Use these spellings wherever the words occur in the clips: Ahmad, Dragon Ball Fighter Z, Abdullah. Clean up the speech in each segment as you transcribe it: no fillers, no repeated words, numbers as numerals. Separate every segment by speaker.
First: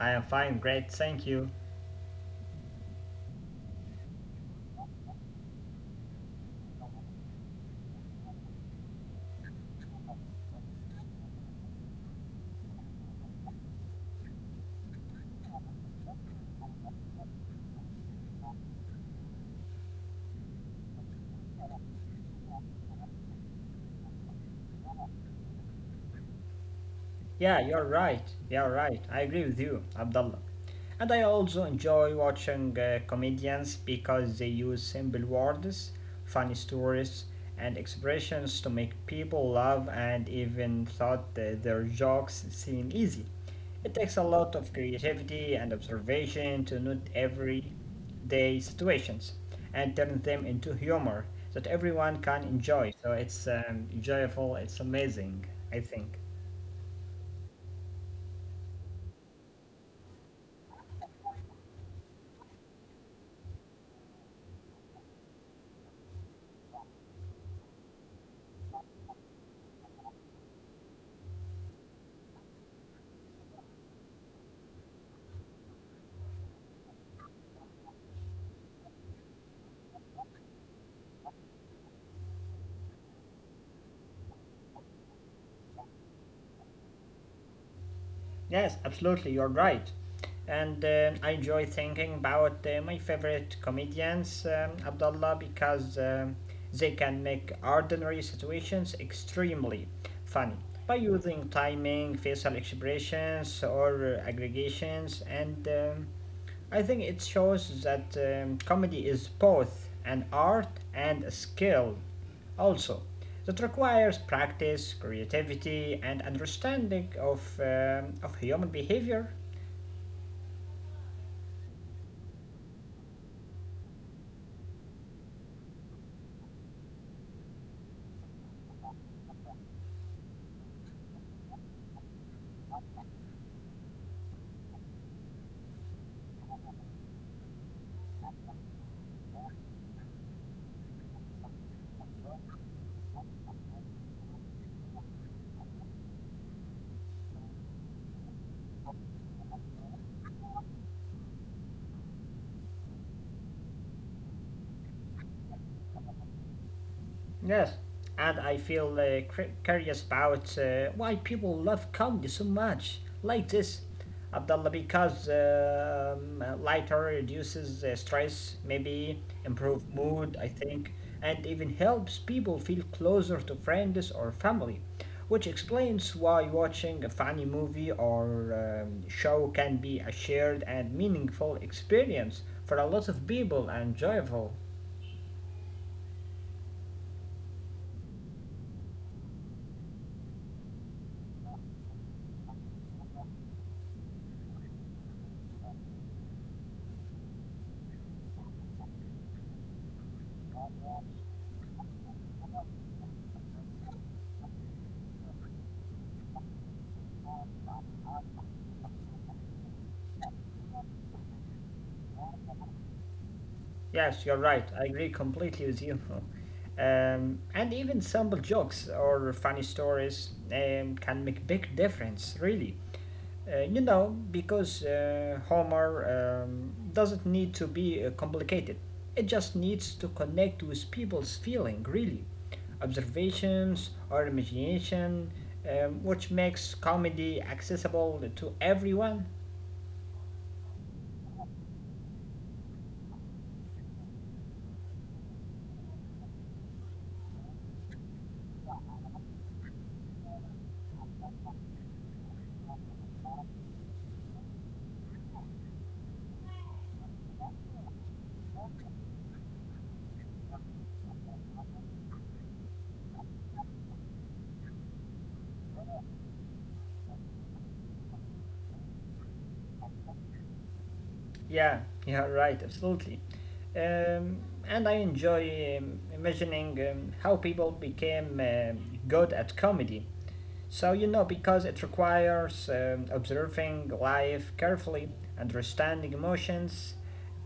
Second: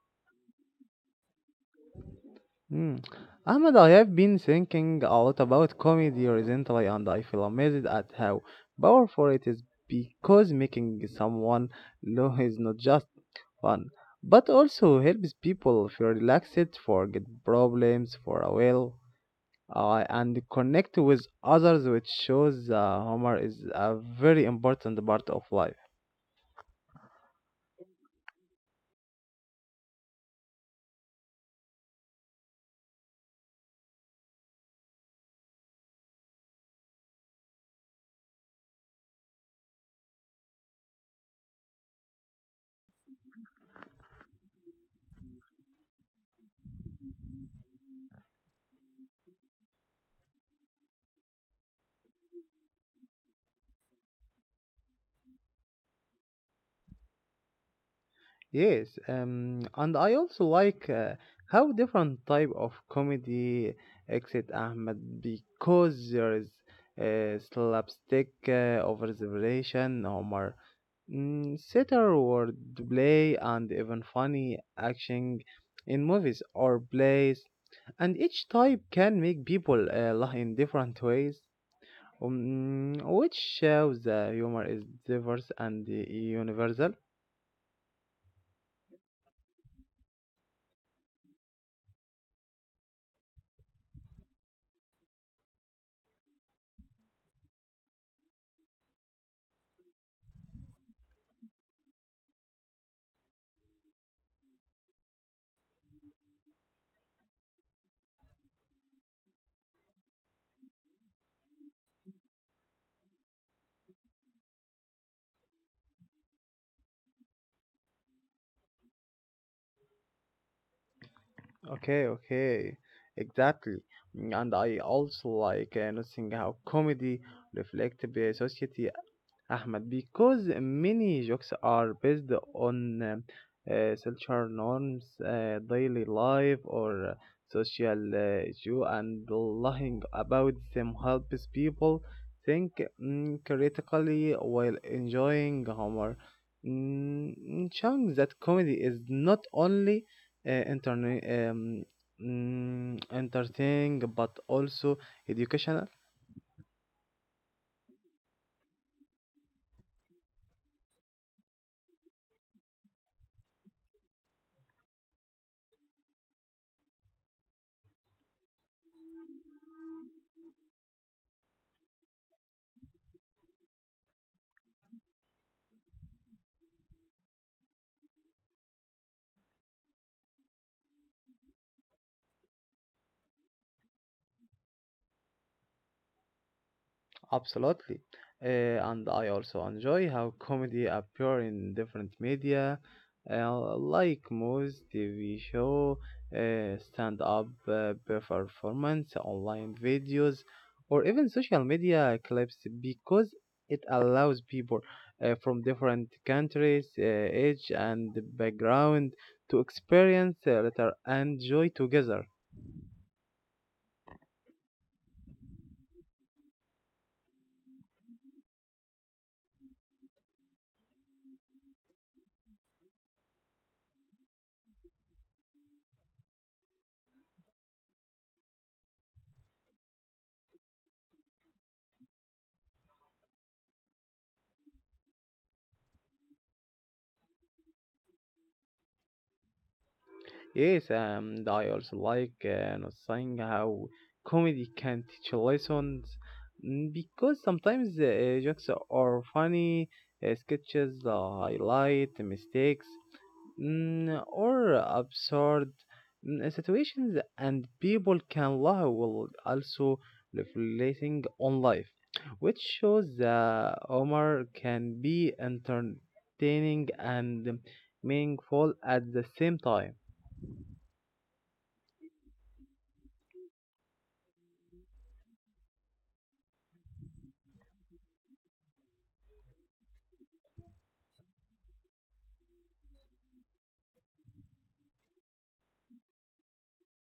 Speaker 1: I am fine, great, thank you.
Speaker 2: Hmm. Ahmad, I have been thinking a lot about comedy recently and I feel amazed at how powerful it is because making someone laugh is not just fun, but also helps people feel relaxed, forget problems for a while, and connect with others, which shows humor is a very important part of life.
Speaker 1: Yeah, you're right. You're right. I agree with you, Abdullah. And I also enjoy watching comedians because they use simple words, funny stories, and expressions to make people laugh and even thought that their jokes seem easy. It takes a lot of creativity and observation to note everyday situations and turn them into humor that everyone can enjoy. So it's enjoyable, it's amazing, I think.
Speaker 2: Yes, and I also like how different type of comedy exit Ahmed because there is slapstick, over the relation, humor, satire, word play, and even funny action in movies or plays. And each type can make people laugh in different ways, which shows the humor is diverse and universal.
Speaker 1: Yes, absolutely, you're right. And I enjoy thinking about my favorite comedians, Abdullah, because they can make ordinary situations extremely funny by using timing, facial expressions, or aggregations, and I think it shows that comedy is both an art and a skill, also, that requires practice, creativity, and understanding of human behavior.
Speaker 2: Okay, okay, exactly. And I also like noticing how comedy reflects the society Ahmed, because many jokes are based on cultural norms, daily life, or social issue, and lying about them helps people think, critically while enjoying humor, showing that comedy is not only uh, interne- um, entertaining but also educational.
Speaker 1: Yes, and I feel curious about why people love comedy so much, like this. Abdullah, because lighter reduces stress, maybe improve mood, I think, and even helps people feel closer to friends or family, which explains why watching a funny movie or show can be a shared and meaningful experience for a lot of people and joyful.
Speaker 2: Absolutely. Uh, and I also enjoy how comedy appear in different media, like movies, TV show, stand-up performance, online videos, or even social media clips because it allows people from different countries, age, and background to experience theater and joy together.
Speaker 1: Yes, you're right. I agree completely with you. And even simple jokes or funny stories can make big difference, really. You know, because Homer doesn't need to be complicated. It just needs to connect with people's feeling, really. Observations or imagination, which makes comedy accessible to everyone.
Speaker 2: Yes, and I also like not saying how comedy can teach lessons, because sometimes jokes are funny, sketches highlight mistakes, or absurd, situations, and people can laugh while also reflecting on life, which shows that humor can be entertaining and meaningful at the same time.
Speaker 1: Yeah, yeah, right, absolutely. Um, and I enjoy imagining how people became good at comedy. Because it requires observing life carefully, understanding emotions,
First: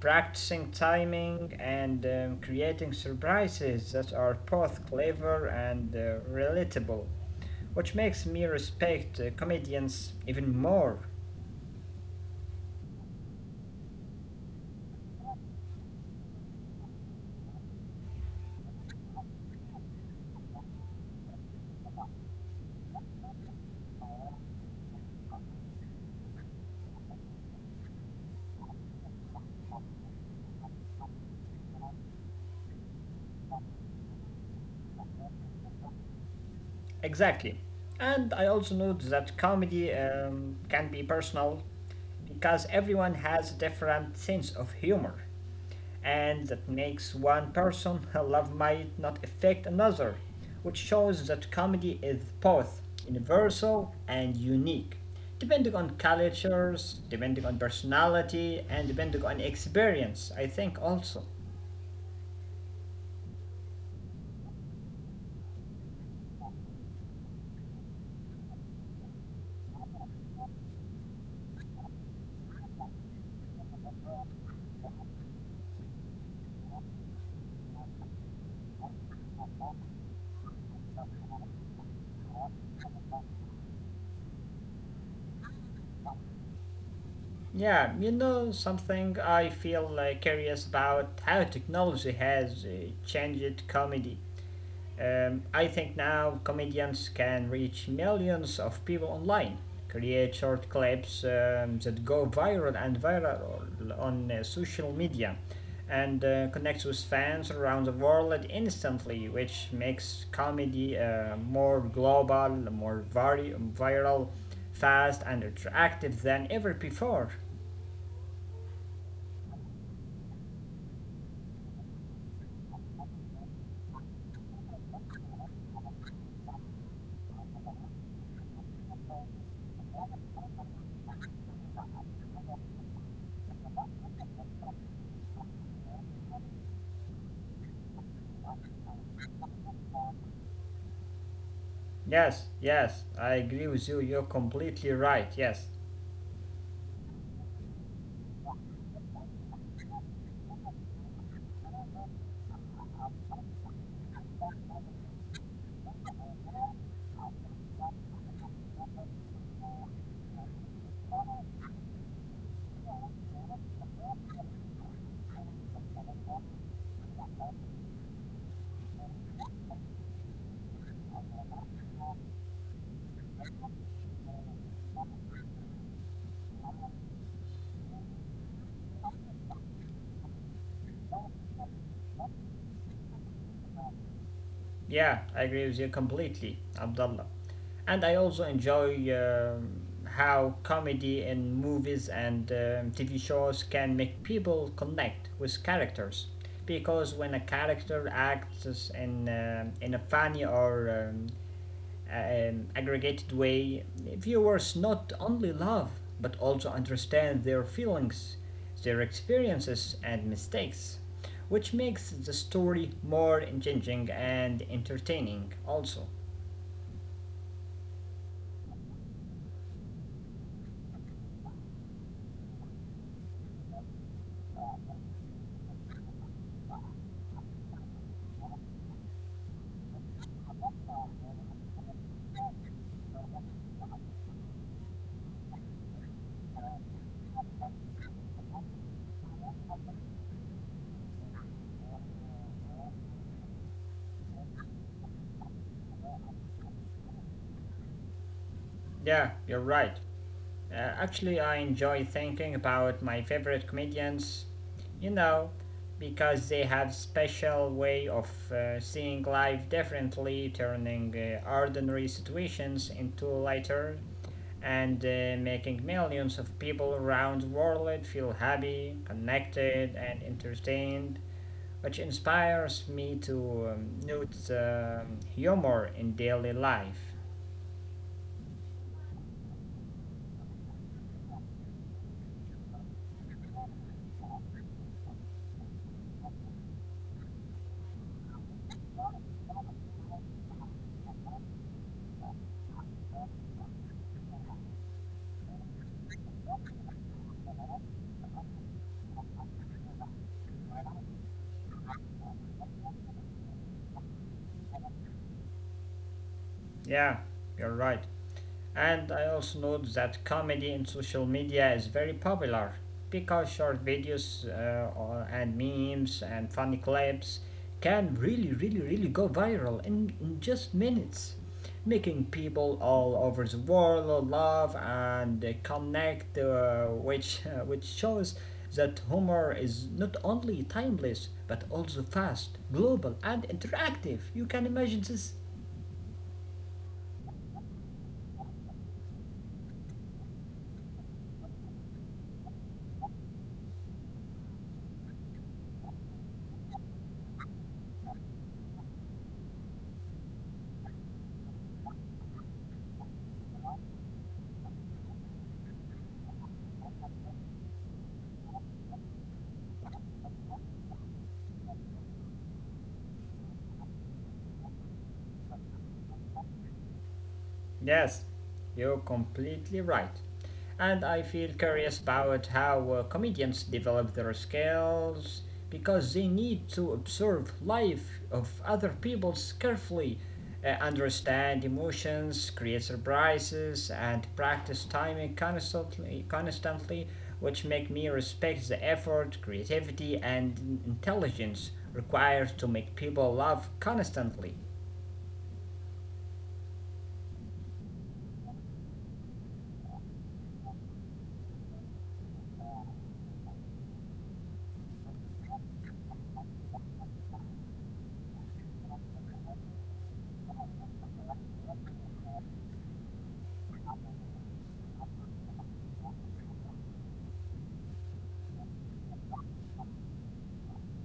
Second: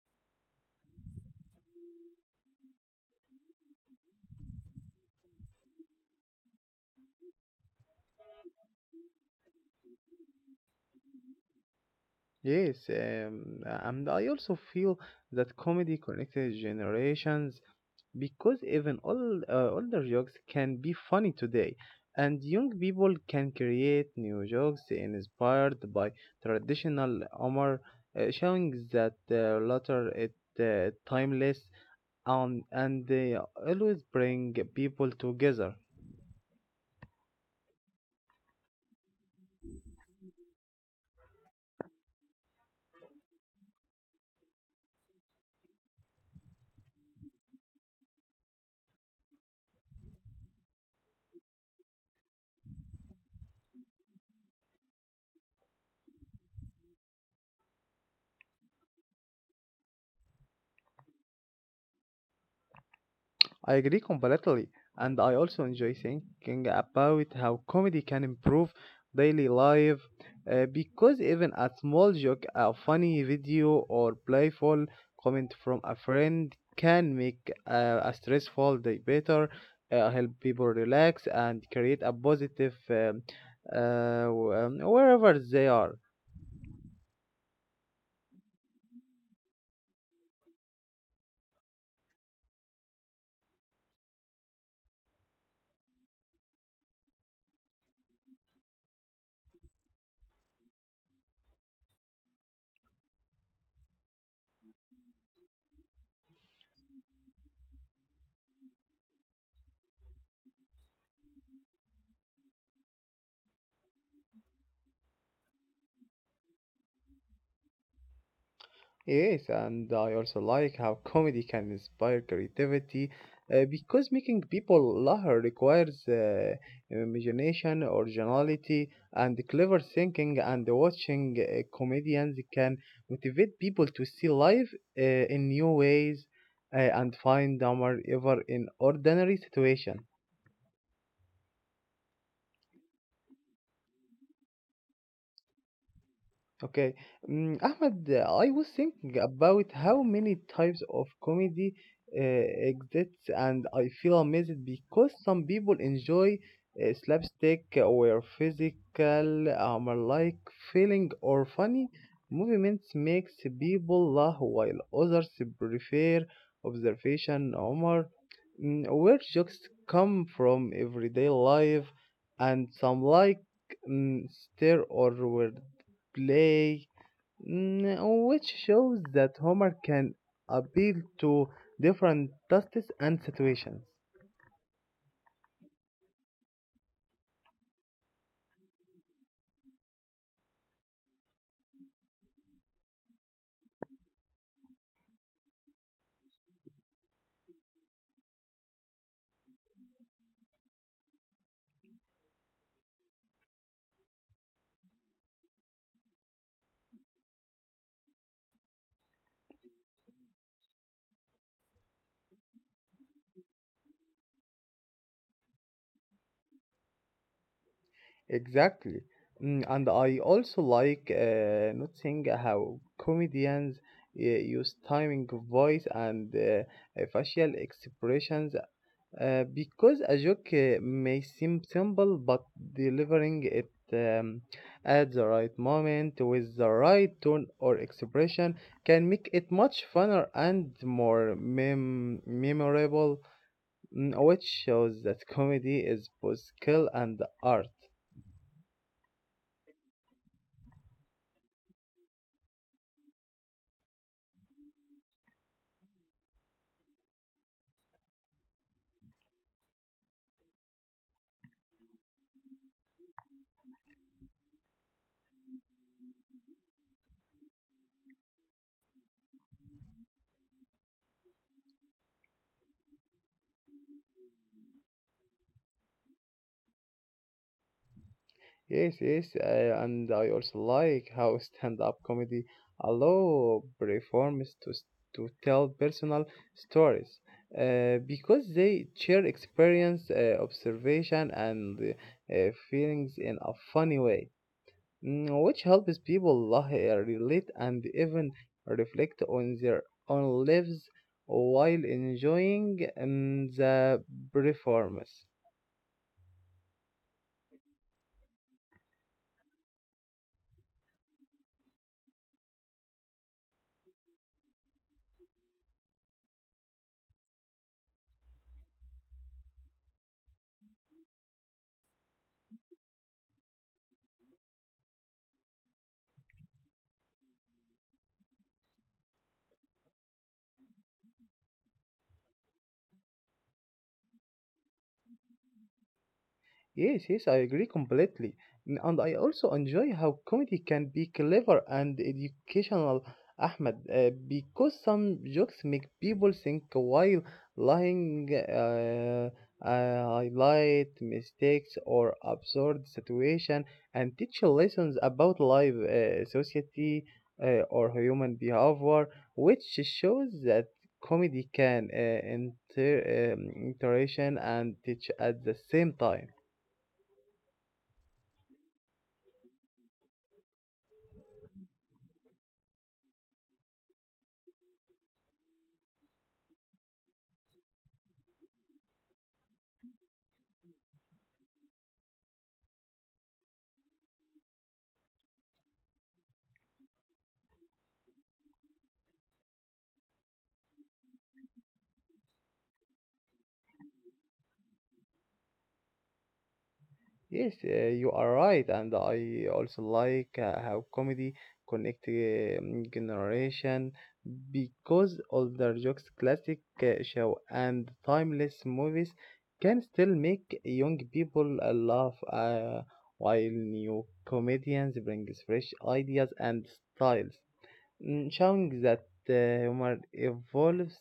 Speaker 1: practicing timing, and creating surprises that are both clever and relatable, which makes me respect comedians even more.
Speaker 2: Yes, and I also feel that comedy connected generations because even all older jokes can be funny today, and young people can create new jokes inspired by traditional humor, showing that latter is timeless and they always bring people together.
Speaker 1: Exactly. And I also note that comedy can be personal because everyone has a different sense of humor. And that makes one person love might not affect another, which shows that comedy is both universal and unique, depending on cultures, depending on personality, and depending on experience, I think also.
Speaker 2: I agree completely, and I also enjoy thinking about how comedy can improve daily life because even a small joke, a funny video, or playful comment from a friend can make a stressful day better, help people relax, and create a positive wherever they are.
Speaker 1: Yeah, you know something I feel curious about how technology has changed comedy. I think now comedians can reach millions of people online, create short clips that go viral on social media, and connect with fans around the world instantly, which makes comedy more global, viral, fast, and attractive than ever before.
Speaker 2: Yes, and I also like how comedy can inspire creativity because making people laugh requires imagination, originality, and clever thinking. And watching comedians can motivate people to see life in new ways and find humor even in ordinary situations.
Speaker 1: Yes, yes, I agree with you. You're completely right. Yes.
Speaker 2: Okay. Ahmed, I was thinking about how many types of comedy exists, and I feel amazed because some people enjoy slapstick or physical humor like feeling or funny movements makes people laugh while others prefer observation humor, where jokes come from everyday life and some like, stare or word play, which shows that humor can appeal to different tastes and situations.
Speaker 1: Yeah, I agree with you completely, Abdullah. And I also enjoy how comedy in movies and TV shows can make people connect with characters. Because when a character acts in a funny or aggregated way, viewers not only love but also understand their feelings, their experiences, and mistakes, which makes the story more engaging and entertaining, also.
Speaker 2: Exactly. And I also like noticing how comedians use timing of voice and facial expressions because a joke may seem simple, but delivering it at the right moment with the right tone or expression can make it much funner and more memorable, which shows that comedy is both skill and art.
Speaker 1: Yeah, you're right. Actually, I enjoy thinking about my favorite comedians, you know, because they have special way of seeing life differently, turning ordinary situations into lighter, and making millions of people around the world feel happy, connected, and entertained, which inspires me to note humor in daily life.
Speaker 2: Yes, and I also like how stand-up comedy allow performers to tell personal stories, because they share experience, observation, and feelings in a funny way, which helps people laugh, relate, and even reflect on their own lives while enjoying the performance.
Speaker 1: Yeah, you're right. And I also note that comedy in social media is very popular because short videos and memes and funny clips can really, really, really go viral in just minutes, making people all over the world laugh and connect, which, which shows that humor is not only timeless but also fast, global, and interactive. You can imagine this.
Speaker 2: Yes, yes, I agree completely. And I also enjoy how comedy can be clever and educational, Ahmed, because some jokes make people think while lying, highlight mistakes or absurd situation, and teach lessons about life, society, or human behavior, which shows that comedy can inter interaction and teach at the same time.
Speaker 1: Yes, you're completely right. And I feel curious about how comedians develop their skills because they need to observe life of other people carefully, understand emotions, create surprises, and practice timing constantly, which make me respect the effort, creativity, and intelligence required to make people laugh constantly.
Speaker 2: Yes, you are right, and I also like how comedy connect generation because older jokes, classic show, and timeless movies can still make young people laugh, while new comedians bring fresh ideas and styles, showing that humor evolves,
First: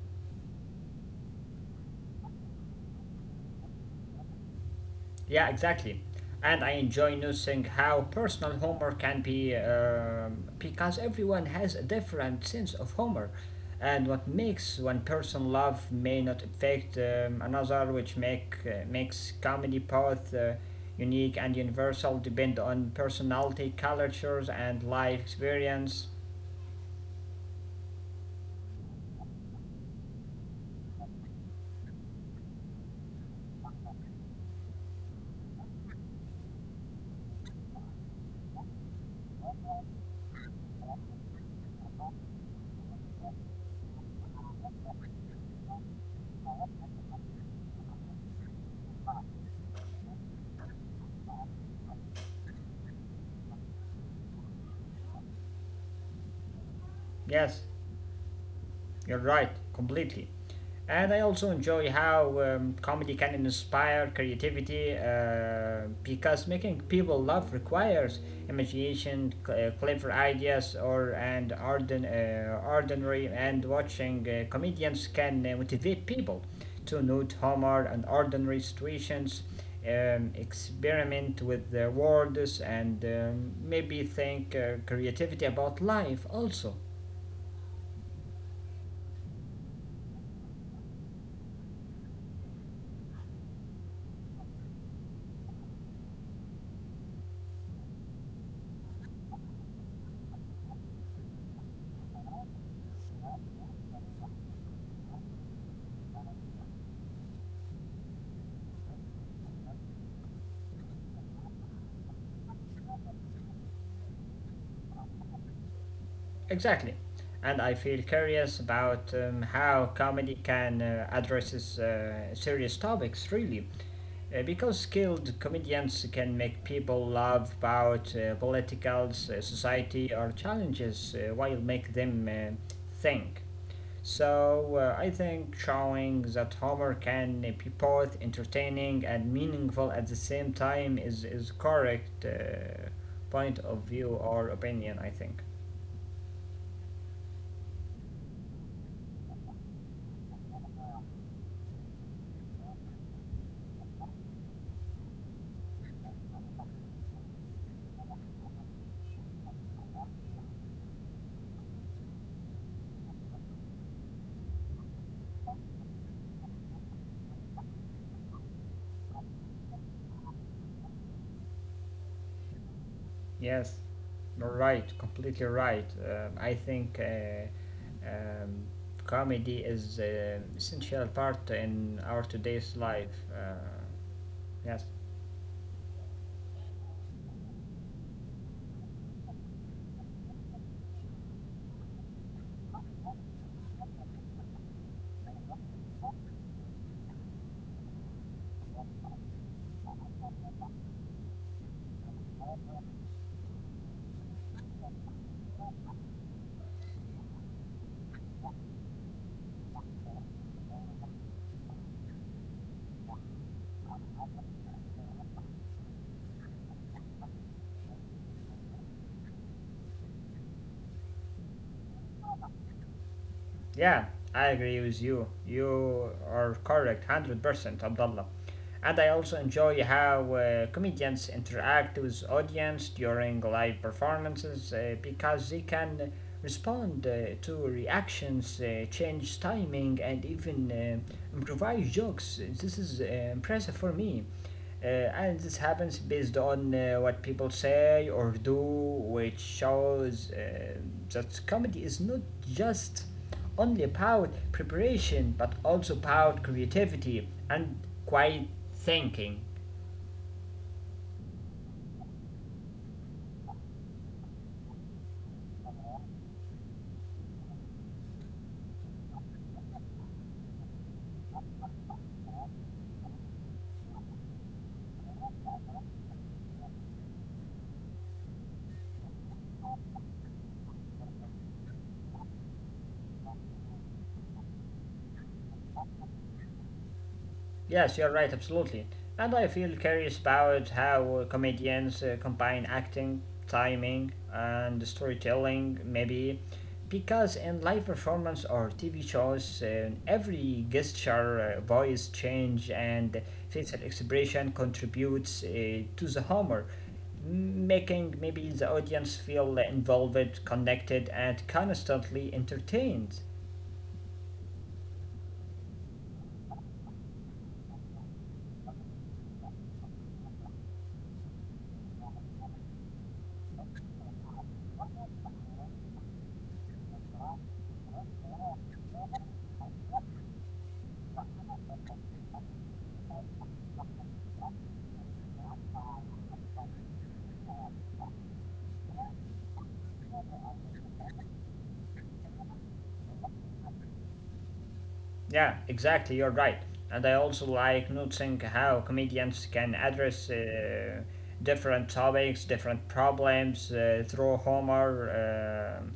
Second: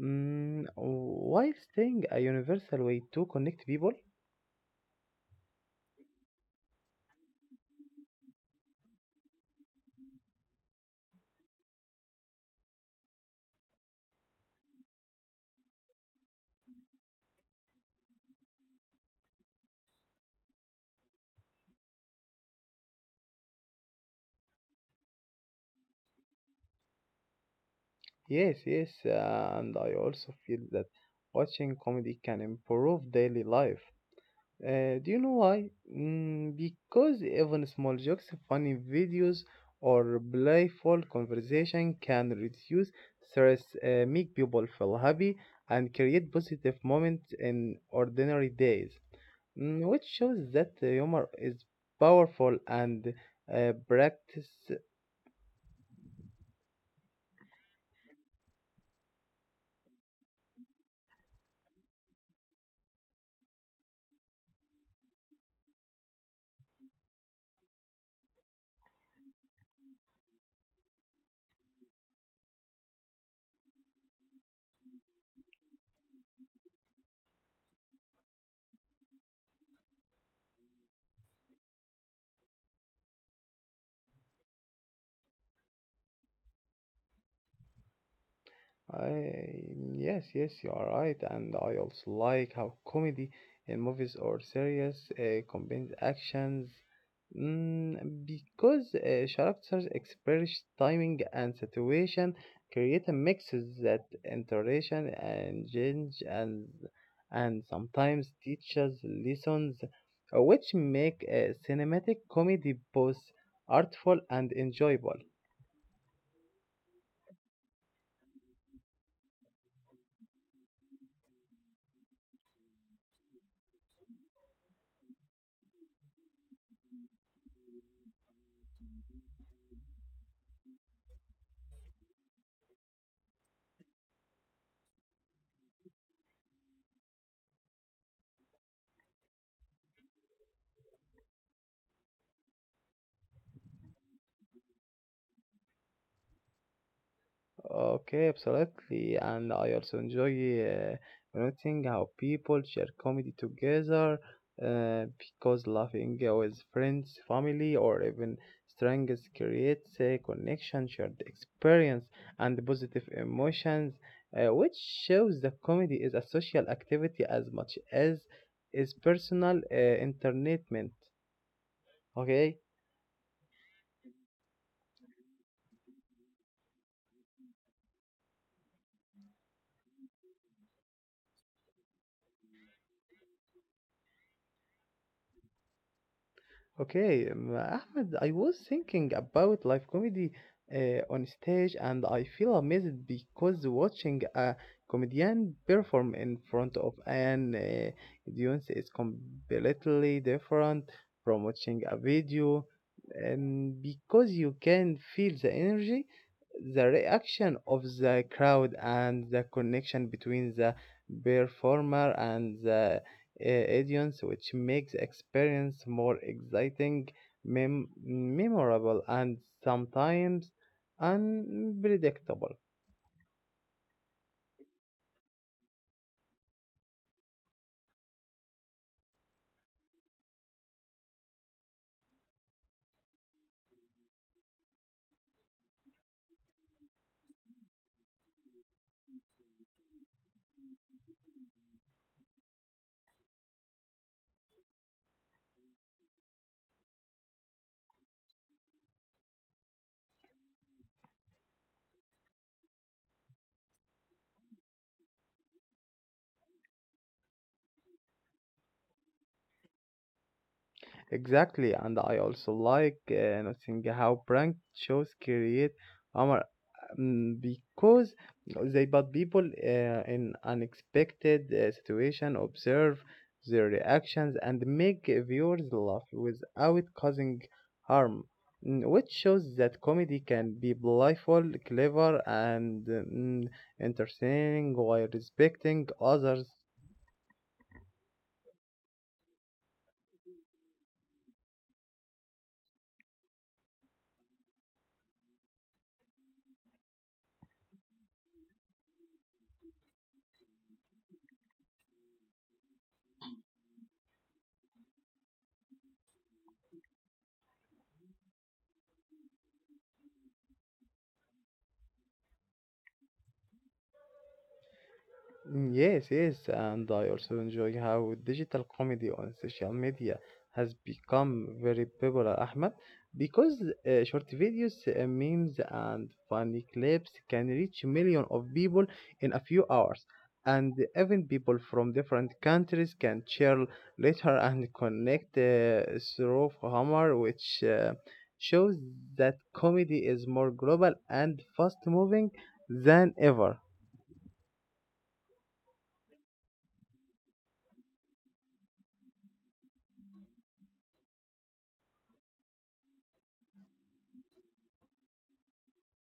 Speaker 2: while staying a universal way to connect people.
Speaker 1: Yeah, exactly. And I enjoy noticing how personal humor can be because everyone has a different sense of humor. And what makes one person laugh may not affect another, which make makes comedy both unique and universal, depend on personality, cultures, and life experience.
Speaker 2: Yes, and I also feel that watching comedy can improve daily life. Do you know why? Because even small jokes, funny videos, or playful conversation can reduce stress, make people feel happy, and create positive moments in ordinary days, which shows that humor is powerful and practice.
Speaker 1: Yes. You're right, completely. And I also enjoy how comedy can inspire creativity because making people laugh requires imagination, clever ideas, or and ardent, ordinary. And watching comedians can motivate people to note humor and ordinary situations, experiment with their words, and maybe think creativity about life also.
Speaker 2: I yes, you are right, and I also like how comedy in movies or series combines actions, mm, because characters express timing and situation, create a mix that interaction and change and sometimes teaches lessons, which make cinematic comedy both artful and enjoyable.
Speaker 1: Exactly. And I feel curious about how comedy can addresses serious topics really. Because skilled comedians can make people laugh about politicals, society or challenges while make them think. So I think showing that humor can be both entertaining and meaningful at the same time is correct point of view or opinion I think.
Speaker 2: Okay, absolutely. And I also enjoy noting how people share comedy together because laughing with friends, family, or even strangers creates a connection, shared experience, and positive emotions, which shows that comedy is a social activity as much as is personal entertainment. Okay?
Speaker 1: Yes, you're right, completely right. I think um, comedy is an essential part in our today's life. Yes,
Speaker 2: Okay, Ahmed, I was thinking about live comedy on stage, and I feel amazed because watching a comedian perform in front of an audience is completely different from watching a video, and because you can feel the energy, the reaction of the crowd, and the connection between the performer and the uh, audience, which makes experience more exciting, memorable, and sometimes unpredictable.
Speaker 1: yeah, I agree with you. You are correct, 100%, Abdullah. And I also enjoy how comedians interact with audience during live performances because they can respond to reactions, change timing, and even improvise jokes. This is impressive for me. And this happens based on what people say or do, which shows that comedy is not just only about preparation but also about creativity and quiet thinking.
Speaker 2: Exactly, and I also like noticing how prank shows create humor, because they put people in unexpected situation, observe their reactions, and make viewers laugh without causing harm, which shows that comedy can be playful, clever, and, entertaining while respecting others.
Speaker 1: Yes, you're right, absolutely. And I feel curious about how comedians combine acting, timing, and storytelling, maybe. Because in live performance or TV shows, every gesture, voice change, and facial expression contributes to the humor, making maybe the audience feel involved, connected, and constantly entertained.
Speaker 2: Yes, and I also enjoy how digital comedy on social media has become very popular, Ahmed, because short videos, memes, and funny clips can reach millions of people in a few hours. And even people from different countries can share later and connect through humor, which shows that comedy is more global and fast moving than ever.
Speaker 1: Yeah, exactly, you're right. And I also like noticing how comedians can address different topics, different problems through humor.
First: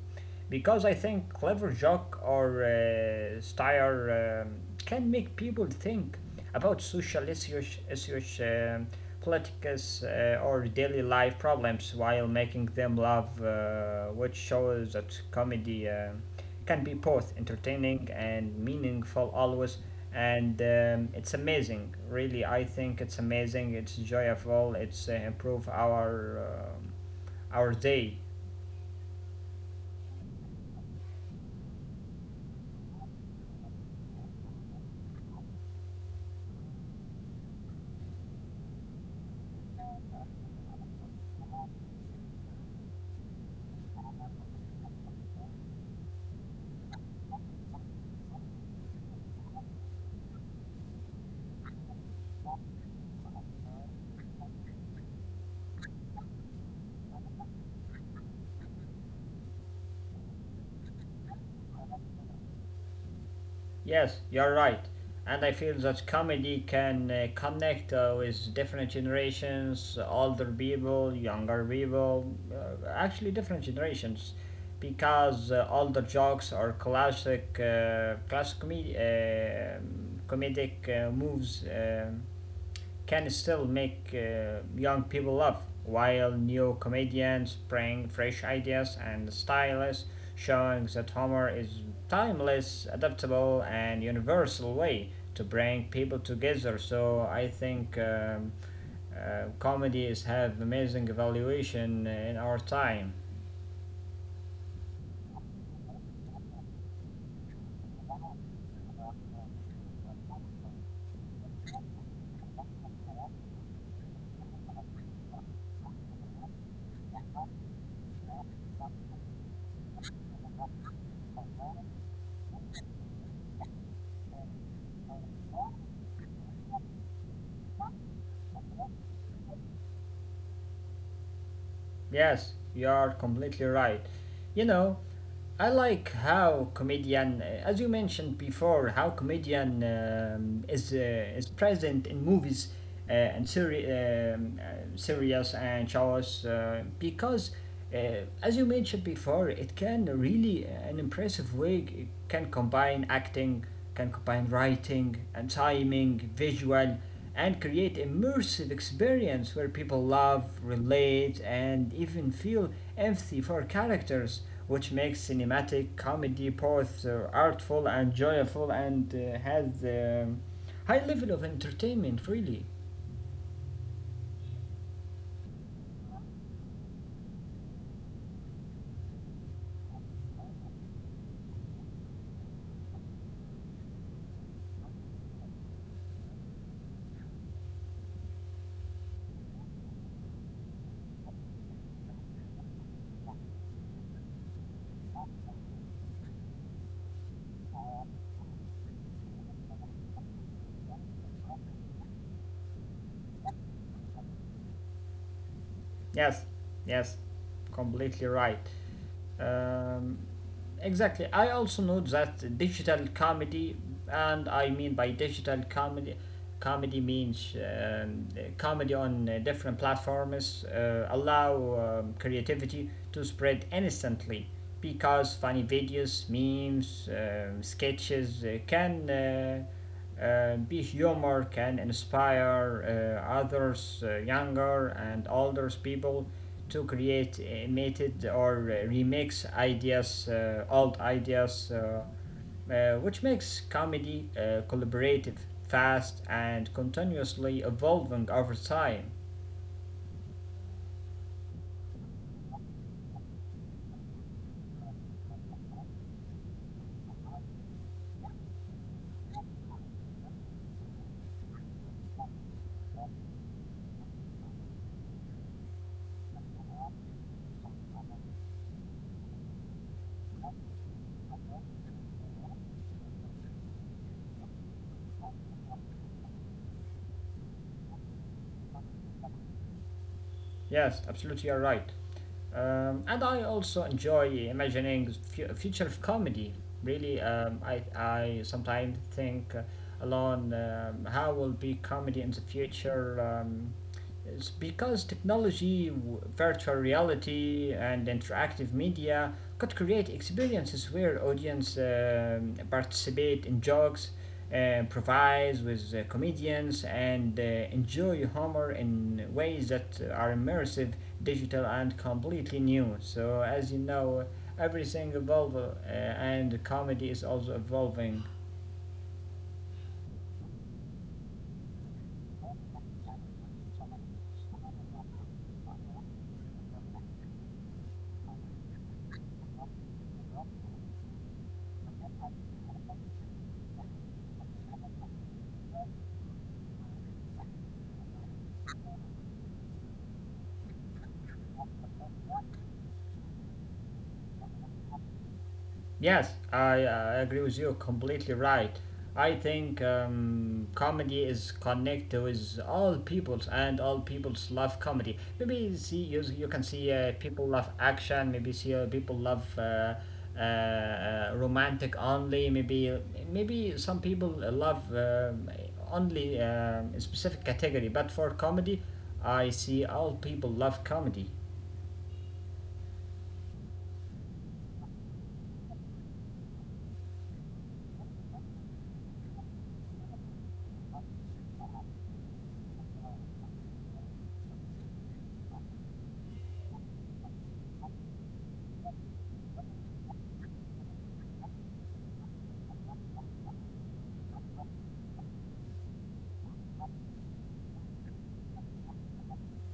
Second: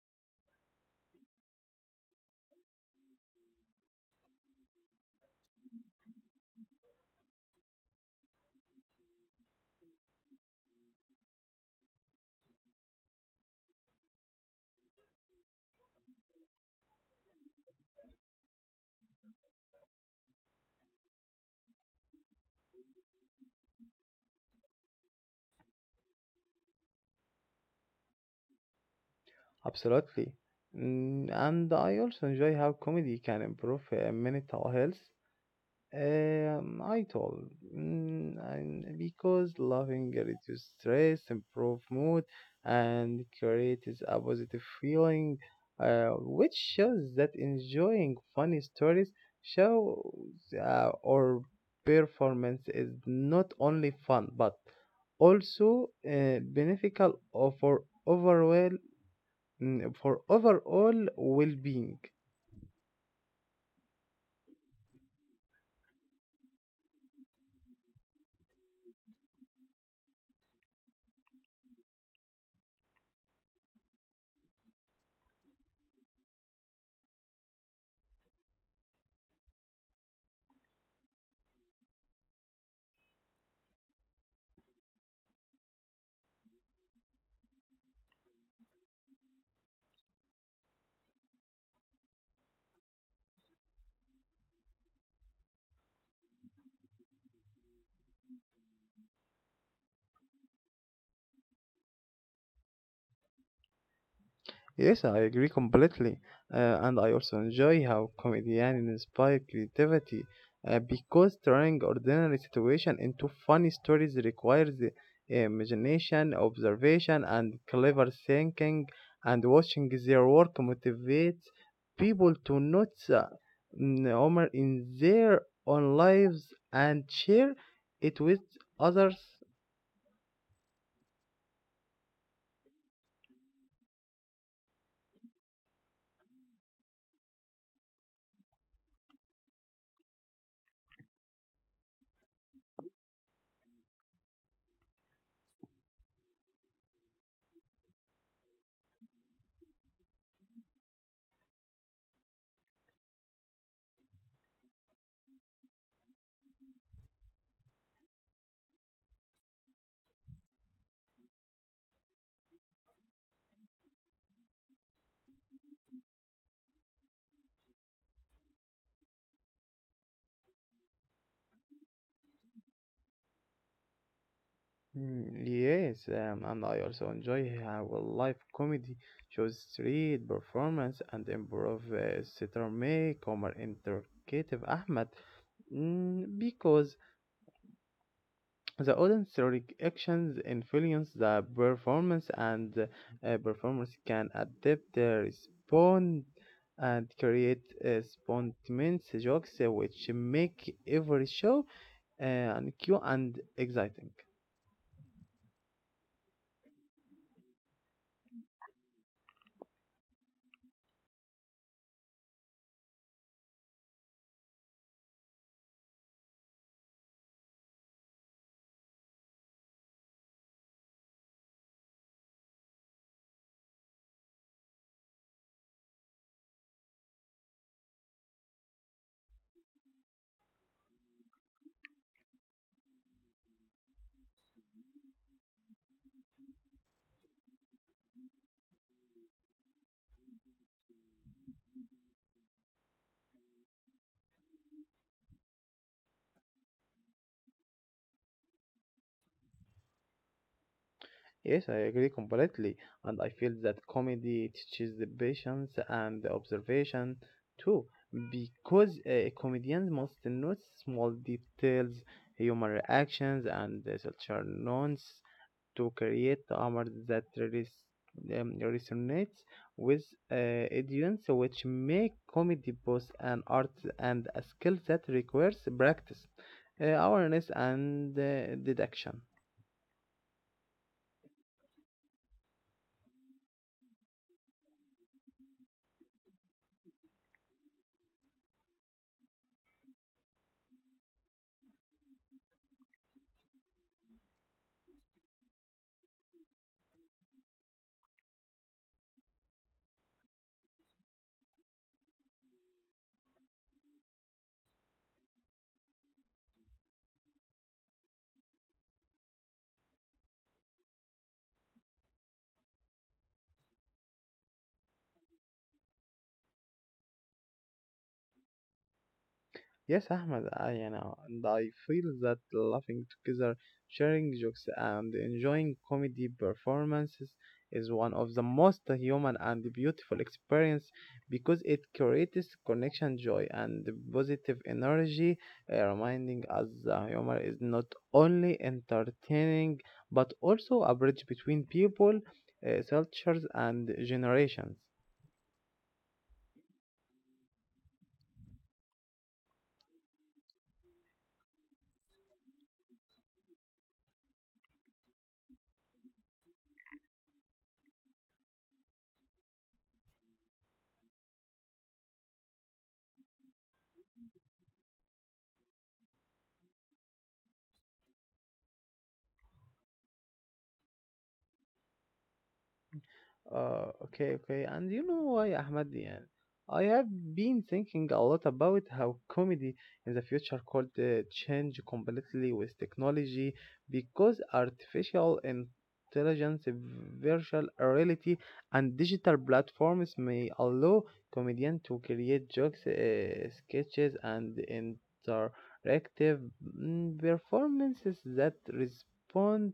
Speaker 1: Because I think clever joke or style can make people think about social issues, politics, or daily life problems while making them laugh, which shows that comedy can be both entertaining and meaningful always and it's amazing really I think it's amazing it's joyful it's improve our day.
Speaker 2: Absolutely. And I also enjoy how comedy can improve mental health. I told, and because laughing reduces stress, improve mood, and creates a positive feeling, uh, which shows that enjoying funny stories shows or performance is not only fun but also beneficial for overall, for overall well-being.
Speaker 1: Yes, you're right. And I feel that comedy can connect with different generations, older people, younger people, actually different generations, because older jokes are classic, comedic moves. Can still make young people laugh, while new comedians bring fresh ideas and styles, showing that humor is timeless, adaptable, and universal way to bring people together. So I think comedy have amazing evaluation in our time.
Speaker 2: Yes, I agree completely, and I also enjoy how comedians inspire creativity because turning ordinary situation into funny stories requires the imagination, observation, and clever thinking. And watching their work motivates people to notice humor in their own lives and share it with others.
Speaker 1: Yes, you are completely right. You know, I like how comedian, as you mentioned before, how comedian is present in movies and serious and shows because as you mentioned before, it can really, an impressive way, it can combine acting, can combine writing and timing, visual, and create immersive experience where people love, relate, and even feel empathy for characters, which makes cinematic comedy both artful and joyful and has high level of entertainment, really.
Speaker 2: Yes, and I also enjoy how live comedy shows street performance and improv theater make Omar interrogative Ahmed, because the audience reactions influence the performance and performers can adapt, respond, and create spontaneous jokes which make every show and cute and exciting.
Speaker 1: Yes, yes, completely right. Um, exactly. I also note that digital comedy, and I mean by digital comedy, comedy means comedy on different platforms, allow creativity to spread instantly because funny videos, memes, sketches can. Be humor can inspire others, younger and older people, to create imitated or remix ideas, old ideas, which makes comedy collaborative, fast, and continuously evolving over time.
Speaker 2: Yes, I agree completely, and I feel that comedy teaches the patience and the observation too, because comedians must notice small details, human reactions, and cultural nuance to create humor that resonates with uh, audience, which make comedy both an art and a skill that requires practice, awareness, and deduction.
Speaker 1: Yes, absolutely, you're right. And I also enjoy imagining future of comedy. Really, I sometimes think alone how will be comedy in the future. It's because technology, virtual reality, and interactive media could create experiences where audience participate in jokes, improvise with comedians, and enjoy humor in ways that are immersive, digital, and completely new. So, as you know, everything evolves, and comedy is also evolving.
Speaker 2: Yes, Ahmed, I, you know, and I feel that laughing together, sharing jokes, and enjoying comedy performances is one of the most human and beautiful experience because it creates connection, joy, and positive energy, reminding us that humor is not only entertaining but also a bridge between people, cultures, and generations.
Speaker 1: Yes, I agree with you completely right. I think comedy is connected with all peoples and all peoples love comedy. Maybe see you, you can see people love action, maybe see people love romantic only, maybe some people love only a specific category, but for comedy, I see all people love comedy.
Speaker 2: Okay, okay. And you know why, Ahmad? Yeah, I have been thinking a lot about how comedy in the future could change completely with technology because artificial intelligence, virtual reality, and digital platforms may allow comedians to create jokes, sketches, and interactive, performances that respond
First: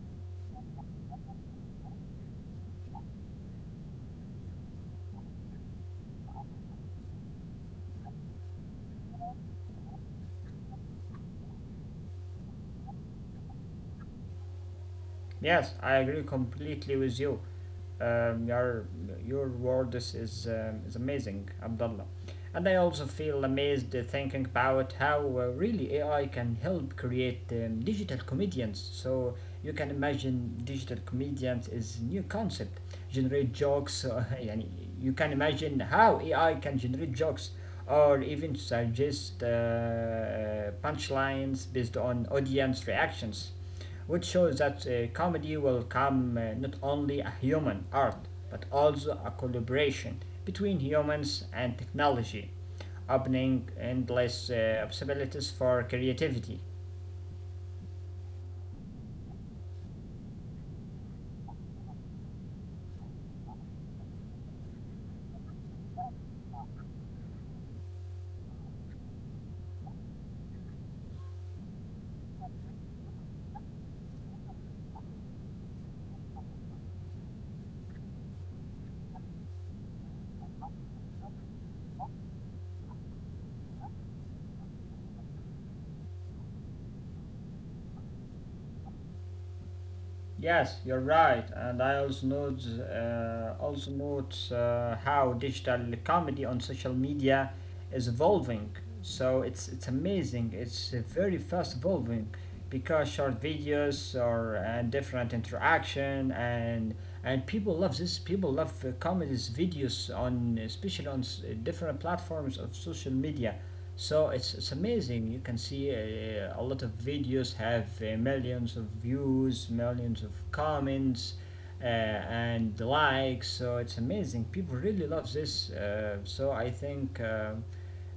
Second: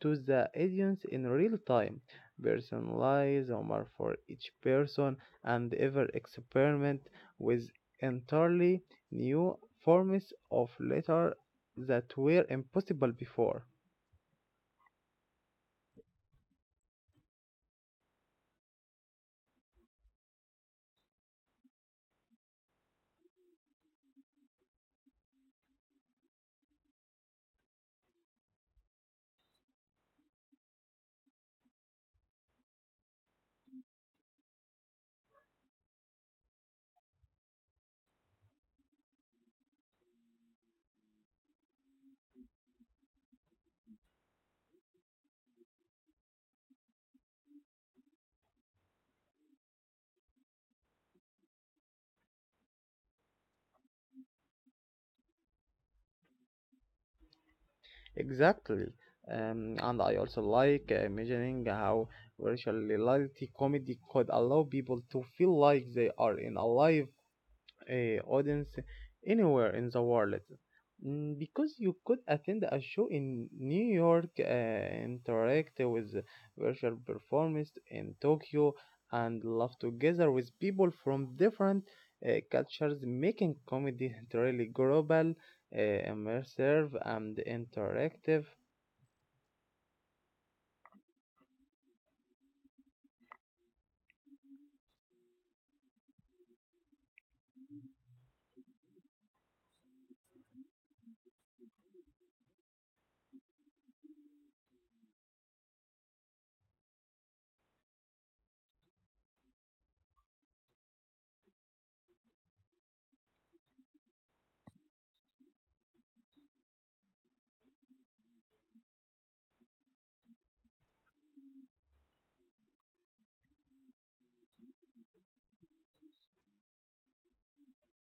Speaker 2: to the audience in real time personalize Omar for each person, and ever experiment with entirely new forms of letter that were impossible before.
Speaker 1: Yes, I agree completely with you. Um, your your words is amazing, Abdullah. And I also feel amazed thinking about how really AI can help create digital comedians. So you can imagine digital comedians is new concept, generate jokes. Yani you can imagine how AI can generate jokes or even suggest punchlines based on audience reactions which shows that comedy will come not only a human art but also a collaboration between humans and technology, opening endless possibilities for creativity.
Speaker 2: Exactly. And I also like imagining how virtual reality comedy could allow people to feel like they are in a live audience anywhere in the world, because you could attend a show in New York, interact with virtual performers in Tokyo, and laugh together with people from different cultures, making comedy really global, immersive, and interactive.
Speaker 1: Yes, you're right, and I also note how digital comedy on social media is evolving. So it's amazing. It's very fast evolving because short videos or and different interaction and people love this. People love comedies videos on especially on different platforms of social media. So it's amazing. You can see a lot of videos have millions of views, millions of comments, and likes. So it's amazing. People really love this. So I think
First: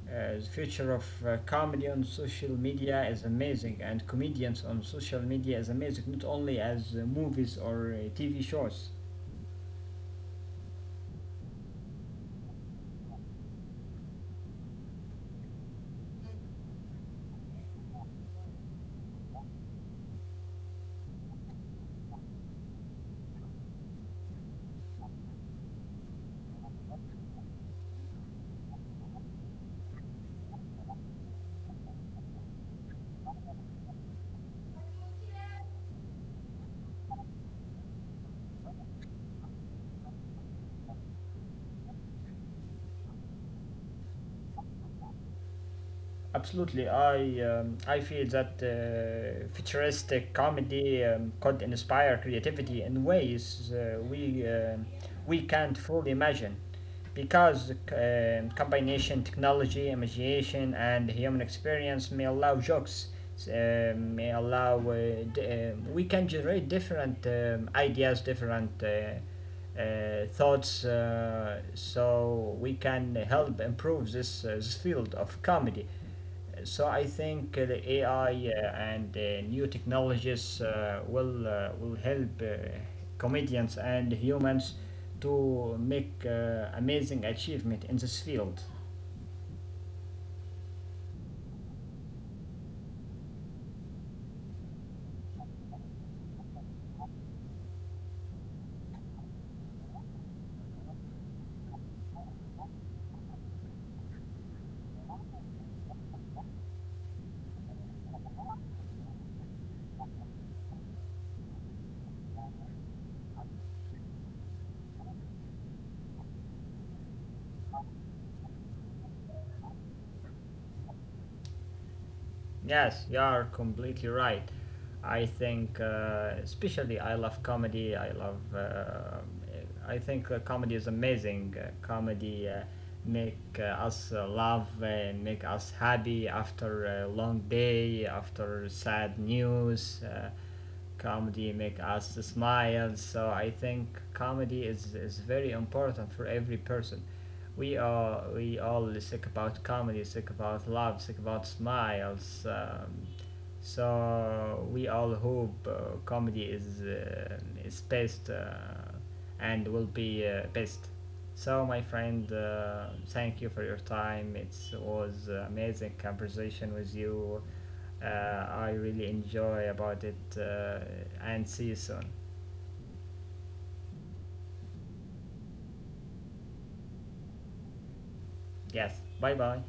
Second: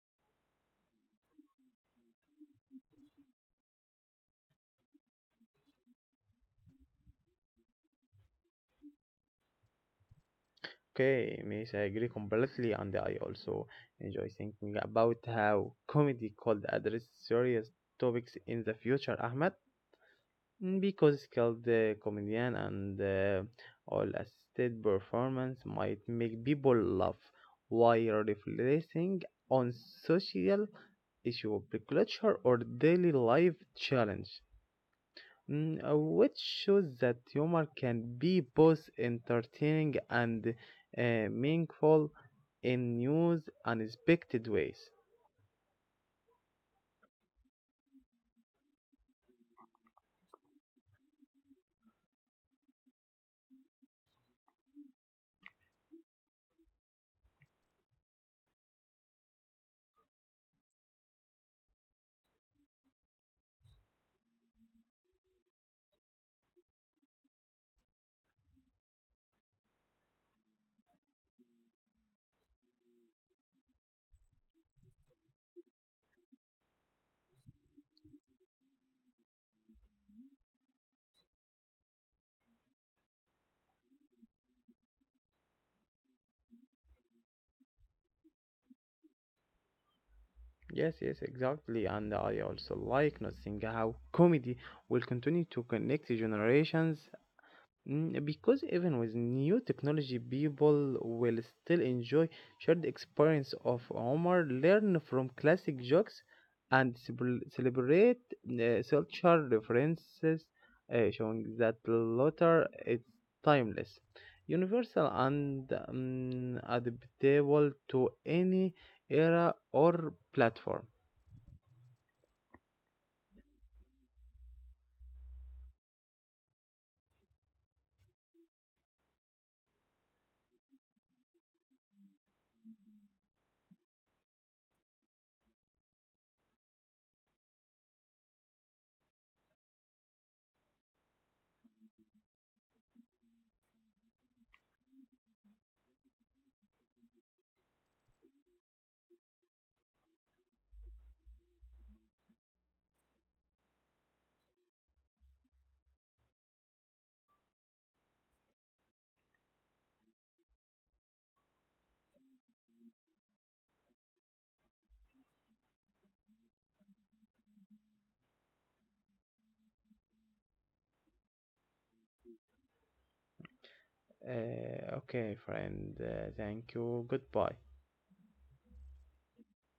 Speaker 1: the future of comedy on social media is amazing, and comedians on social media is amazing, not only as movies or TV shows.
Speaker 2: Okay, Miss, I agree completely, and I also enjoy thinking about how comedy could address serious topics in the future, Ahmed. Because skilled comedian and all assisted performance might make people laugh while reflecting on social issue, culture, or daily life challenge, which shows that humor can be both entertaining and uh, meaningful in new, unexpected ways.
Speaker 1: Absolutely, I feel that futuristic comedy could inspire creativity in ways we can't fully imagine, because combination technology, imagination, and human experience may allow jokes, uh, may allow uh, we can generate different ideas, different. Thoughts so we can help improve this, this field of comedy so I think the AI and new technologies will help comedians and humans to make amazing achievement in this field.
Speaker 2: Yes, yes, exactly. And I also like noticing how comedy will continue to connect generations, because even with new technology, people will still enjoy shared experience of humor, learn from classic jokes, and celebrate cultural references, showing that laughter is timeless, universal, and adaptable to any era or platform.
Speaker 1: Yes, you are completely right. I think, especially, I love comedy. I love. I think comedy is amazing. Comedy make us laugh and make us happy after a long day, after sad news. Comedy make us smile so I think comedy is very important for every person we all sick about comedy sick about love sick about smiles so we all hope comedy is best and will be best so my friend thank you for your time it was an amazing conversation with you uh, I really enjoy about it and see you soon.
Speaker 2: Okay, friend. Thank you. Goodbye.
Speaker 1: Yes, bye bye.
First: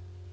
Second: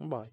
Speaker 2: Bye.